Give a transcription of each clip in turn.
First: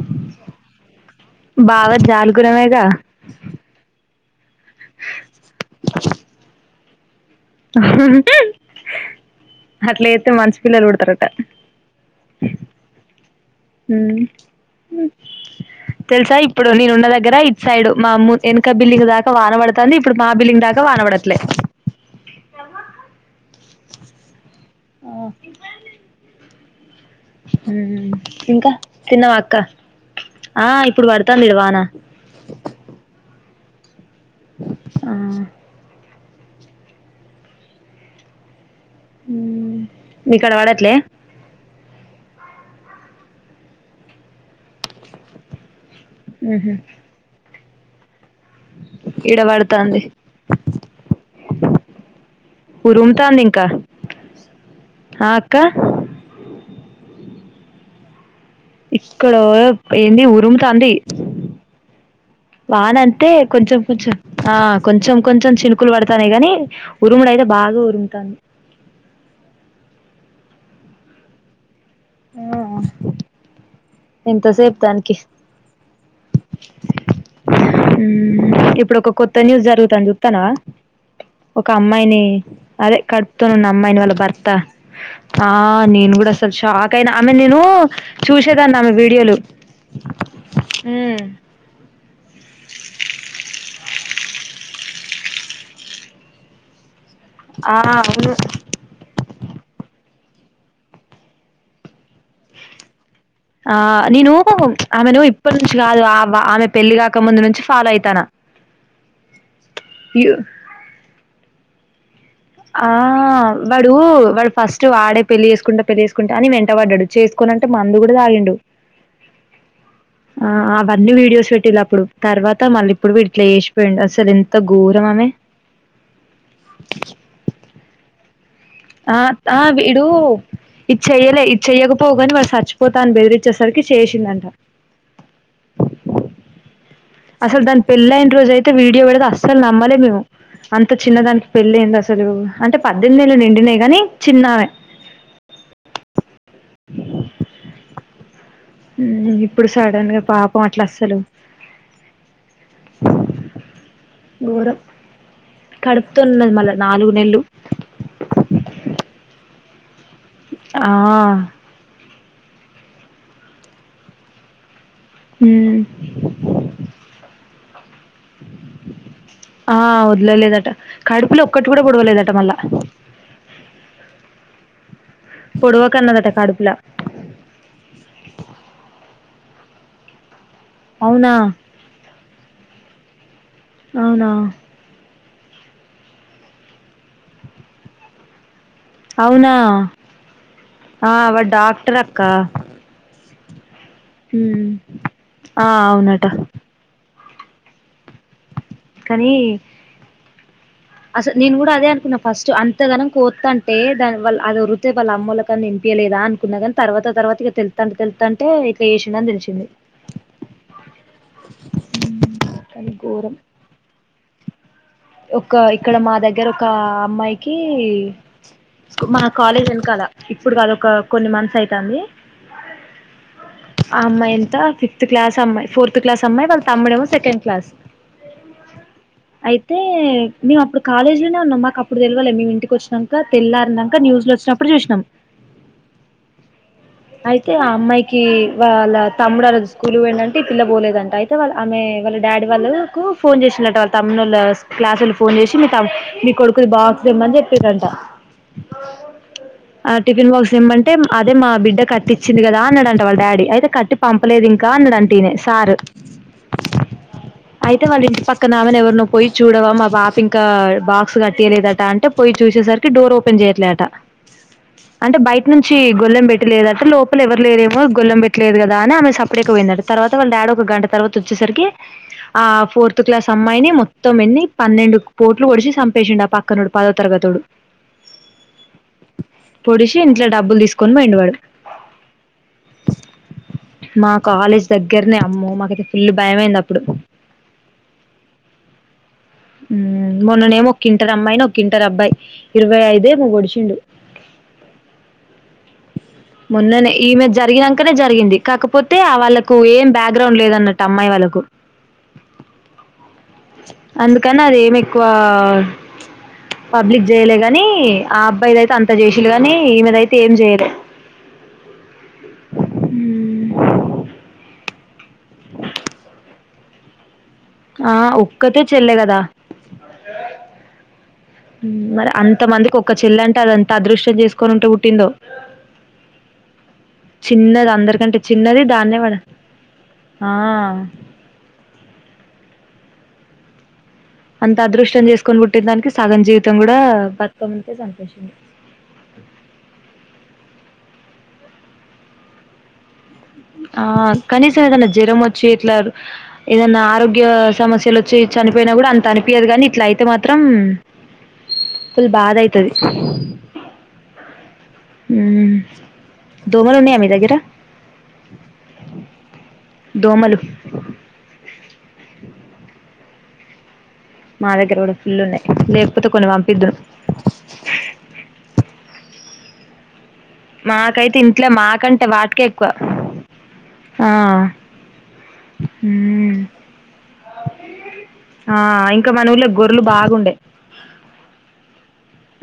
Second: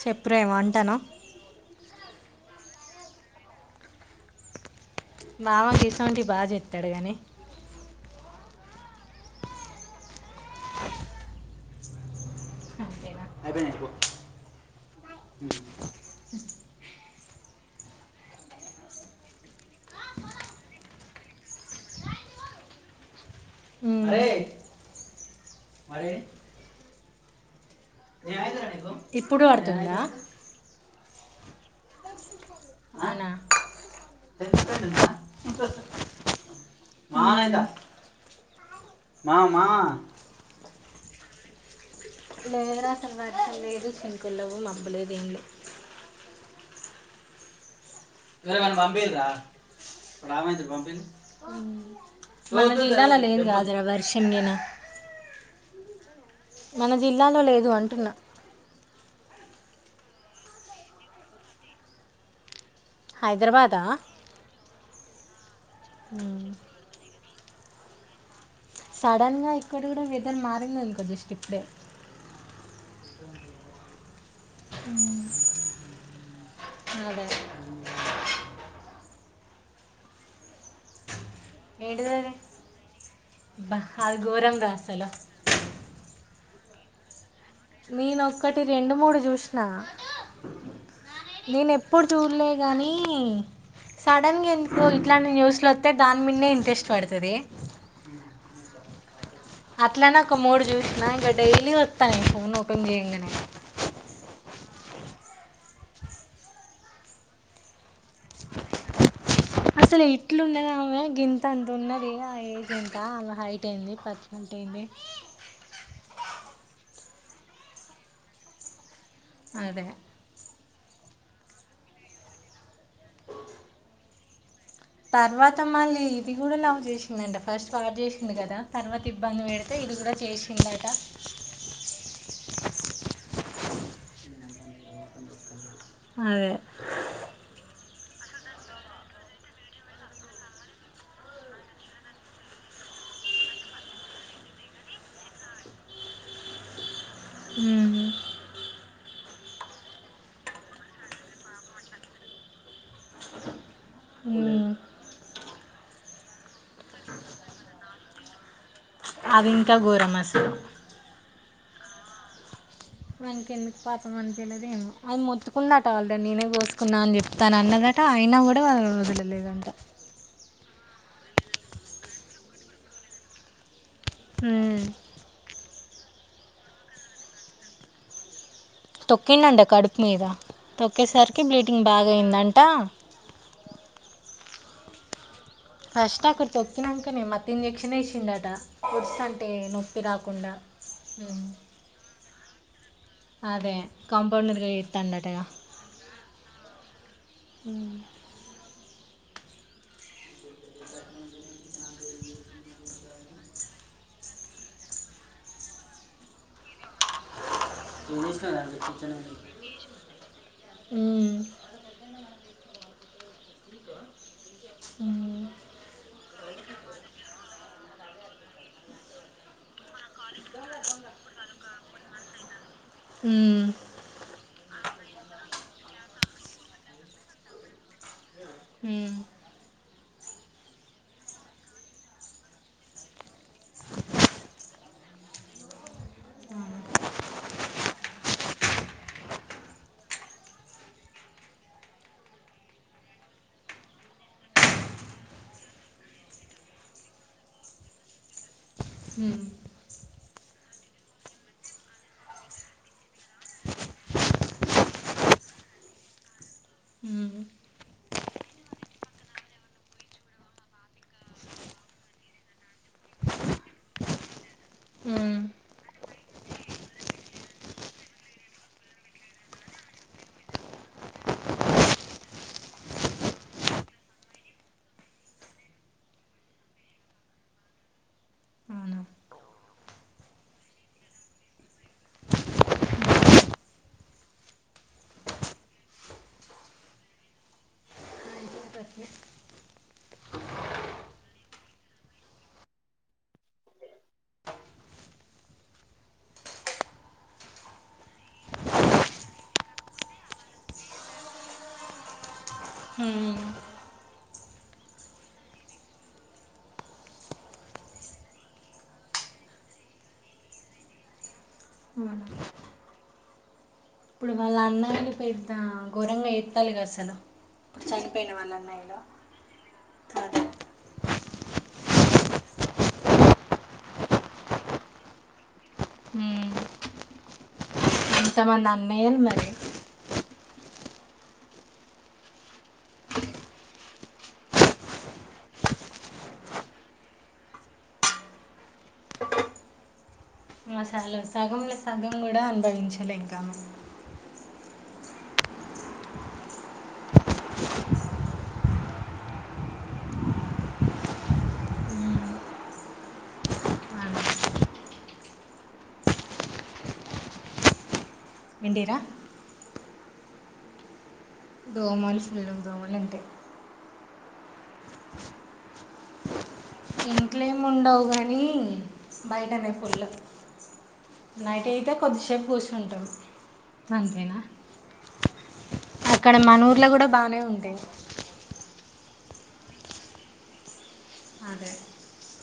చెప్పుర ఏమో అంటానవ్ నలుగురమేగా బావ గిసొంటివి బాగా చెస్తాడు గానీ అట్లా అయితే మంచి పిల్లలు పడతారట అంతేనా అయిపోయినాయి పో. ఊ తెల్సా ఇప్పుడు నేను ఉన్న దాగ్ గ్గర ఇట్ సైడ్ మా అమ్ వెనక బిల్లింగ్ దాకా వానబడుతంది ఇప్పుడు మా బిల్లింగ్ దాకా వాన పడట్లే ఊ ఓ నేను అయితేరా ఇంకా నీకు తిన్నవ ఇప్పుడు అక్క పడుతుందా ఆ ఇప్పుడు పడుతు డుతంది గా వాన అవునా టెన్త్ ఫ్రెండ్ ఉందా? ఆహ్ మా [unintelligible] మా మా మికాడ పడట్లే లేదు రా అస్సలు వర్షం లేదు చినుకులు లేవు మబ్బులేదు ఏం లేదు ఆహ పడుతాంది ఉరుముతాంది ఇంకా ఆ అక్క [unintelligible] మన జిల్లాలో లేదు అంటున్నా. ఇక్కడ ఏంది ఉరుము తాంది వాన అంతే కొంచెం హైదరాబాదా కొంచెం ఆహ్ కొంచెం కొంచెం చీను కులు పడతానయి ఉమ్. కాని ఉరుముడు అయితే బాగా ఉరుముతంది సడన్ గా ఇక్కడ కూడా వెదర్ మారిందనుకో జస్ట్ ఇప్పుడే ఆ ఎంతసేపు దానికి అదే ఇప్పుడు ఒక కొత్త న్యూస్ జరుగుతంది అ చూప్తానా ఒక అమ్మాయిని ఏంటిదది అదే కడుపుతానున్న బా అమ్మాయిని వాళ్ళ అది భర్త ఘోరం రా అసలు ఆ నేను కూడా షాక్ కైనా నేనొక్కటి రెండు మూడు వీడియోలు చూసిన నేను ఎప్పుడు చూడలే కానీ సడన్ గా ఎందుకు ఇట్లాంటి న్యూస్లు వస్తే దాని మీదనే ఇంట్రెస్ట్ పడుతుంది ఆ అవును ఇట్లనే ఒక మూడు చూసినా ఇంక డైలీ వస్తాయి ఫోన్ ఓపెన్ చేయంగానే ఆ నేను ఆమెనువు ఇప్పటి నుంచి కాదు ఆ ఆమె పెళ్లి కాక ముందు నుంచి ఫాలో అయిత అసలు ఇట్లుండదామెే గింత అంత రొన్నది ఆ వాడు వాడు ఫస్ట్ ఏంది వాడే పెళ్ళి చేేసుకుంటా పెళ్ళి చేేసుకుంటా అని వెంటపడడు చేసుకోనింటే మందు కూడా తాగిండు అదే ఆ అవన్నీ వీడియోస్ పెట్టటిలా అప్పుడు తర్వాత మళ్ళీ ఇప్పుడు వీటిలో చేసిపోయిడు అసలు ఘోరం ఆమె తర్వాతమ్మళ్ళీ ఇది కూడా లవ్ చేసిందంటా ఫస్ట్ వాడు చేసింది కదా తర్వాత ఆ ఇబ్బంది ఆ పెడితే ఇది వీడు కూడా చేసిందట ఇది చెయ్యలే ఇది చెయ్యకపోగాని వాడు చచ్చిపోతా అని బెదిరించేసరికి చేసిందంట అదే అసలు దాని పెళ్లయిన రోజు అయితే వీడియో పెడితే అసలు నమ్మలే మేము అంత చిన్న దానికి పెళ్లింది అసలు అంటే పదిహేను నేలలు నిండినై కాని చిన్నామే హ ఇప్పుడు సడన్ గా పాపం అట్లా అసలు ఉమ్. గోరం కడుపు న్నది మళ్ళా నాలుగు నెలలు అవింకా గోరం ఆ మనకి ఎందుకు పాతం అన వెలేదేమో అది మొత్తుకున్నట ఆల్రెడీ నేనే కోసుకున్నా అని చెప్పి తన అన్నదా అంటే అయినా కూడా వాళ్ళ వదలలేదంట ఆ వదలలేదట కడుపులో ఒక్కటి కూడా పొడవలేదట మళ్ళా అ పొడువ కన్నదటా కడుపులా తొక్కిండండి కడుపు మీద అవునా తొక్కేసరికి బ్లీడింగ్ బాగాయందంట అవునా ఫస్ట్ అక్కడ తొక్కినాక న మత్త ఇంజెక్షన్ వేసిండట వడ్స్ అంటే అవునా నొప్పి రాకుండా కుక్క అదే కాంపౌండర్గ జీతాండటగ ఆ అవునట అ కానీ అసలు నేను కూడా అదే అనుకున్నాను ఫస్ట్ అంతగాన కోతు అంటే దాని వా అది ఒరితే వాళ్ళ అమ్మలకని నింపించయలేదా అనుకున్నా కాని తర్వాత తర్వాత ఇక తెలు తంట తెలుతుంటే చేసినావు దాంట్లో ఇట్లా కిచెన్ వసిండ అని తెలిసింది ఉమ్, కానీ ఘోరం ఉమ్, ఇక్కడ మా దగ్గర ఒక అమ్మాయికి మా కాలేజ్ వెనుకాల ఇప్పుడు కదా ఒక కొన్ని మంత్స్ అవుతుంది ఉమ్, ఆ అమ్మాయి ఎంత ఫిఫ్త్ క్లాస్ అమ్మాయి ఫోర్త్ క్లాస్ సమ్మ ఇ వాళ తమ్ముడెమ్మో సెకండ్ క్లాస్ ఉమ్, అయితే మేము అప్పుడు కాలేజీ లోనే ఉన్నాం మాకు అప్పుడు తెలివాలె మేము ఇంటికి వచ్చినాక తెల్లార్నంక న్యూస్ లో వచ్చినప్పుడు చూసినాం అవును [inaudible] అయితే ఆ అమ్మాయికి వాళ్ళ తమ్ముడు అ రోజు స్కూల్కి పోయిండంట ఈపిల్ల పోలేదంట అయితే వాళ్ళ ఆమె వాళ్ళ డాడీ వాళ్ళ ఫోన్ చేసినట్ట వాళ్ళ తమ్ము వాళ్ళ క్లాసు వాళ్ళు ఫోన్ చేసి మీ తమ్ మీ కొడుకుది బాక్స్ తెమ్మని చెప్పారంట హ [inaudible] టిఫిన్ బాక్స్ ఇమ్మంటే అదే మా బిడ్డ కట్టిచ్చింది కదా అన్నాడంట వాళ్ళ డాడీ అయితే కట్టి పంపలేదు ఇంకా అన్నాడంట ఈయనే సారు ఉమ్, అయితే వాళ్ళ ఇంటి పక్కనమెని ఎవరినో పోయి చూడవా మా బాప ఇంకా బాక్స్ కట్టటియలేదట అంటే పోయి చూసేసరికి డోర్ ఓపెన్ చేయట్లే అట అంటే ఉమ్, బయట నుంచి గొల్లెం పెట్టిలేద లోపల ఎవరు లేరేమో గొల్లం పెట్టలేదు కదా అని ఆమె సపడేక వెయినాడు తర్వాత వాళ్ళ డాడీ ఒక గంట తర్వాత వచ్చేసరికి ఆ ఫోర్త్ క్లాస్ అమ్మాయిని మొత్తం ఎన్ని పన్నెండు పోట్లు పొడిసి చంపేసిడు ఆ పక్కనుడు పదో తరగతుడు అవునా పొడిసి ఇంట్లో డబ్బులు తీసుకొని పోయిడు వాడు మా కాలేజ్ దగ్గరనే అమ్మ మాకైతే ఫుల్ భయమయింది అప్పుడు మున్ననే ముకింది ఇ అమ్మాయిని ఒకంటరు అబ్బాయి ఇరవై ఐదే మగడిచిండు మొన్ననే ఈమెద జరిగినాకనే జరిగింది కాకపోతే వాళ్ళలకు ఏం బ్యాక్గ్రౌండ్ లేదన్నట్టు అమ్మాయి వాళ్ళకు హ కానీ అద ఏమి ఎక్కువ పబ్లిక్ చేయలే కానీ ఆ అబ్బాయిద అయితే అంత చేసలే కానీ ఈమెద అయితే ఏం చేయలే అవు ఆ ఇప్పుడు వాళ్ళ అన్నగారి పెద్ద ఘోరంగా ఎత్తాలి కదా అసలు ఇప్పుడు ఆ చనిపోయిన వాళ్ళ ఒక్కతే చెల్ల అన్నయ్యలు కదా అదే మరి అంత మందికి ఒకక్క చెల్ల అంటే అదంత అదృష్ట్యం చేసుకొని ఉంటే పుట్టిందో హ చిన్నది అందరి ఎకంటే చిన్నది దాన్నే కూడా అన్నయ్యలు మరి ఆ అంత అదృష్టం చేసుకొని పుట్టిదానికి సగం జీవితం కూడా బతుకమ్మంటే సంతోషం మాసాలో సగంలో సగం కూడా అనుభవించలే మనం. ఆ కనీసం ఏదనా జ్వరం వచ్చి ఇట్లా ఏదన్నా ఆరోగ్య సమస్యలు వచ్చి చనిపోయినా కూడా అంత అనిపయదు గానీ ఇట్లా అయితే మాత్రం ఫుల్ ఉమ్, బాధ అయితది అవునా. దోమలు ఉన్నాయా మీ దగ్గర ఏంటీరా దోమలు దోమలు ఫుల్ దోమలు ఉంటాయి మా దగ్గర కూడా ఫుల్ ఉన్నాయి లేకపోతే కొన్ని పం ఇంట్లోమి ఉండవు గాని బయటనే ఫుల్ మాకైతే ఇంట్లో నైట్ అయితే మాకంటే వాటికే కొద్దిసేపు ఎక్కువ కూర్చుంటాం ఆ అంతేనా ఉమ్ బానే ఉండాయి ఇంకా మానూర్లో గొర్రెలు బాగుండే అదే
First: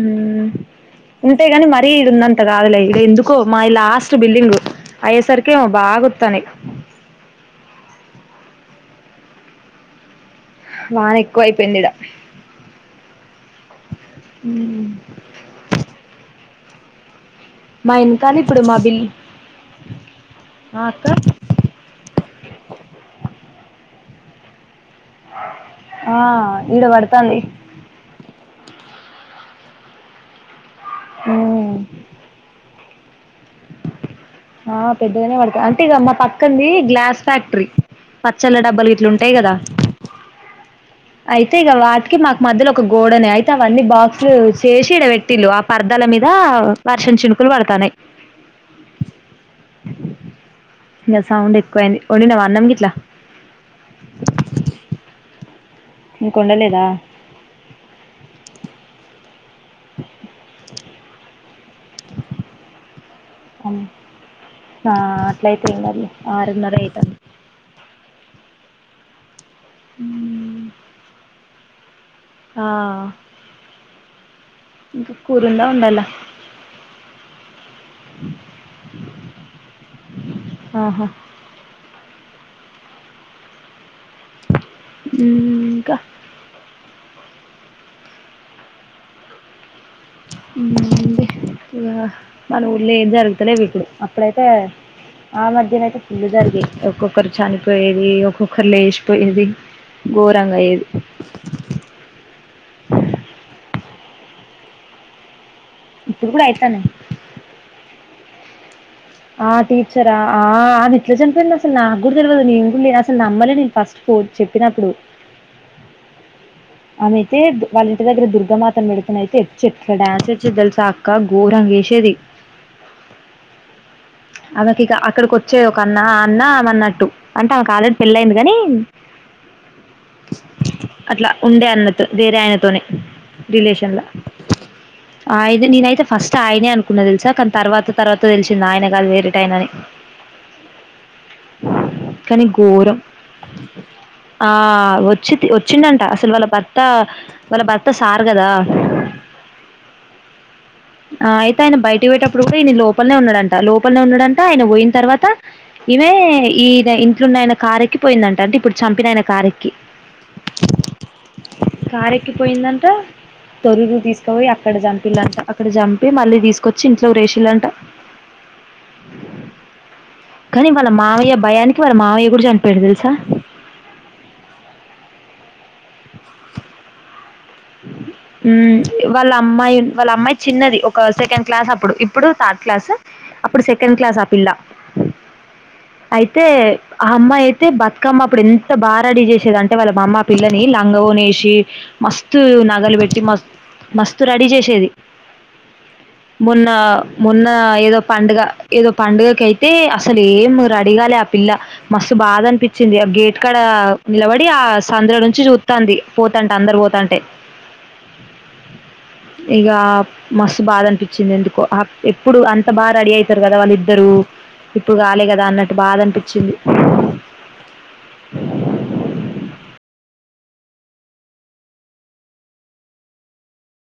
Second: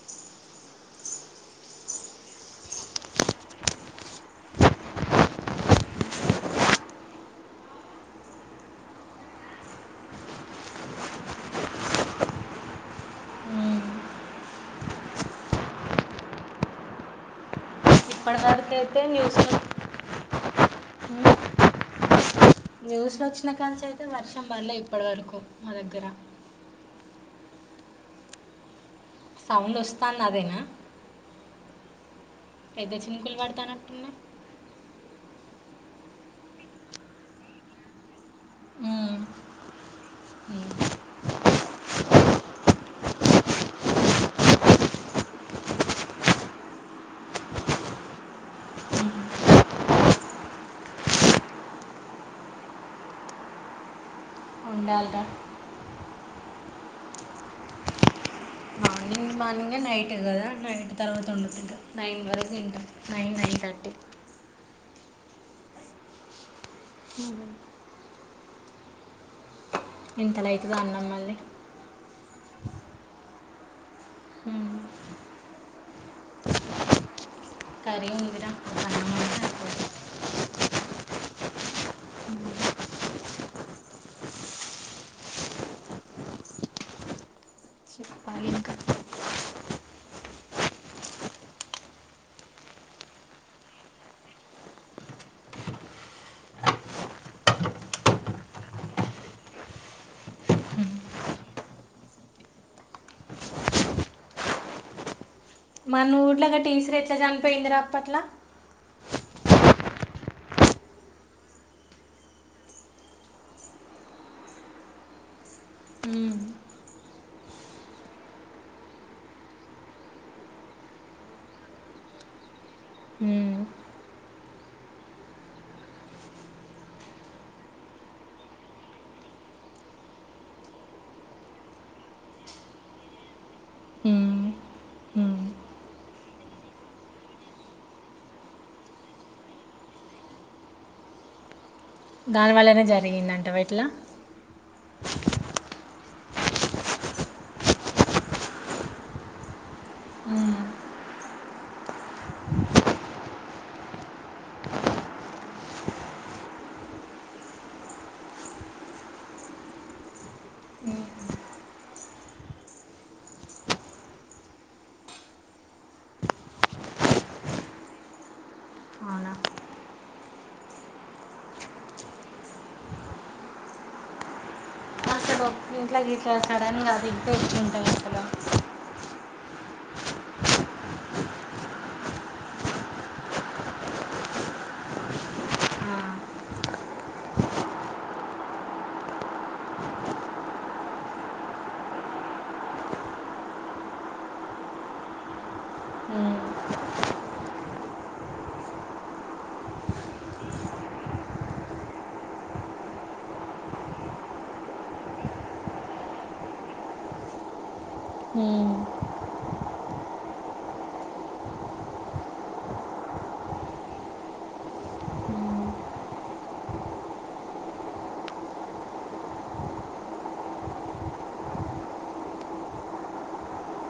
ఉ ఇంతేగాని మరీ ఇడు ఉందంత కాదులే ఇడ ఎందుకో మా లాస్ట్ బిల్డింగ్ అయ్యేసరికిమో బాగోత్తాని వాన ఎక్కువ అయిపోయిందిడా ఉమ్, ఉమ్ మా ఇన్కానీ ఇప్పటి ఇప్పుడు వరకు మాబిల్ అయితే న్యూస్లో ఆ అక్క న్యూస్ లో వచ్చినా కానేచే వర్షం బల్లె అప్పడి వరకు మా దగ్గర తన్ది సౌండ్ వస్తాంది అదేనా ఉమ్ పెద్ద చిన్నకులు పాడు ఆ పెద్దగానే పడత అంటే ఇక పక్కనే గ్లాస్ ఫ్యాక్టరీ పచ్చళ్ళ డబ్బలు ఉమ్, ఇట్లుంటాయి కదా ఉమ్, అయితే ఇక వాటికి మాకు మధ్యలో ఒక గోడనే అయితే అవన్నీ బాక్సులు శేసి ఇడ బేటురు ఆ పర్దాల మీద వర్షం చినుకులు పడతాన్నాయి దసౌండ్ ఎక్కువైది వండినవ అనం ఇట్ల ఉండాలగా ఇంక వండలేదా మార్నింగ్ నైట్ కదా నైట్ తర్వాత ఉండుకుంట నైన్ వరకు తింట నైన్ నైన్ థర్టీ ఆ ఆట్లాయితేంద ఆరూన్నర యితే థర్టీ ఇంత రైతుద అన్నాం మళ్ళీ ఆ ఉమ్. ఇక కురుంద ఉండాల కర్రీ ఉంది రా ఆహా ఇంకా చెప్పాలి ఇంకా ఇ మన ఊళ్ళ జరుగుతలేవు ఇప్పుడు అప్పుడైతే ఆ మధ్యన అయితే పుల్లు జరిగేయి ఒక్కొక్కరు చనిపోయేది ఒక్కొక్కరు లేచిపోయేది ఘోరంగా అయేది మన ఇప్పుడు కూడా ఊట్లో గ అయితాన్నాయి టీసర ఎట్లా చనిపోయిందిరా అప్పట్లా ఆ టీచరా ఆ ఆది ఇట్లా చనిపోయి అసలు నాకు కూడా తెలియదు నేను కూడా లేను అసలు నమ్మలే నేను ఫస్ట్ పో చెప్పినప్పుడు ఉమ్. ఆమెైతే వాళ్ళ ఇంటి దగ్గర దుర్గమాతను పెడుతునయితే ఎట్లా డ్యాన్స్ వచ్చి తెలుసా అక్క ఘోరంగేసేది ఉమ్. ఆమెకి ఇక అక్కడికి వచ్చే ఒక అన్న అన్న అన్నట్టు అంటే ఆమెకు ఆల్రెడీ పెళ్ళయింది కాని అట్లా ఉండే అన్నతో వేరే ఆయనతోనే రిలేషన్ లో ఉమ్. ఆయన నేనయితే ఫస్ట్ ఆయనే అనుకున్న తెలుసా కానీ తర్వాత తర్వాత తెలిసింది ఆయన కాదు వేరే ఏటోయినది దానివల్లనే జరిగిందంటట్లా ఆ వచ్చి వచ్చిండంట అసలు వాళ్ళ భర్త వాళ్ళ భర్త సారు కదా ఆ అయితే ఆయన బయటకి పోయేటప్పుడు కూడా ఈయన లోపలనే ఉన్నాడంట లోపల ఉన్నాడంట ఆయన పోయిన తర్వాత ఈమె ఈ ఇంట్లోన్న ఆయన కారెక్కి పోయిందంట అంటే ఇప్పుడు చంపిన ఆయన కారెక్కి కారెక్కి పోయిందంట తొరురు తీసుకయి అక్కడ చంపింట ఇక్కడ చంపి మళ్ళీ తీసుకొచ్చి ఇంట్లో రేషిలంట అవునా కాని వాళ్ళ మావయ్య భయానికి వాళ్ళ మావయ్య కూడా చంపడు తెలుసా ఇంట్లా ఇట్లా సడన్ గా అది ఇ వాళ్ళ అమ్మాయి వాళ్ళ అమ్మాయి చిన్నది ఒక సెకండ్ క్లాస్ అప్పుడు ఇప్పుడు థర్డ్ క్లాస్ అప్పుడు సెకండ్ క్లాస్ ఆ పిల్ల ఆ. అయితే ఆ అమ్మాయి అయితే బతుకమ్మ ఇప్పుడు ఎంత బాగా రెడీ చేసేది అంటే వాళ్ళ మా అమ్మ పిల్లని లంగ నేసి మస్తు నగలు పెట్టి మ మస్తుత్ రెడీ చేసేది మొన్న మొన్న ఏదో పండుగ ఏదో పండుగకి అయితే అసలు ఏం రెడీగాలి ఆ పిల్ల మస్తు బాధ అనిపించింది ఆ గేట్ కడ నిలబడి ఆ సంద్ర నుంచి చూస్తుంది పోతంటే అందరు పోతంటే ఉమ్. ఇక మస్తు బాధ అనిపించింది ఎందుకో ఎప్పుడు అంత బాగా రెడీ అయితారు కదా వాళ్ళ ఇద్దరు ఇప్పుడు కాలే కదా ఉమ్. అన్నట్టు అ బాధ అనిపించింది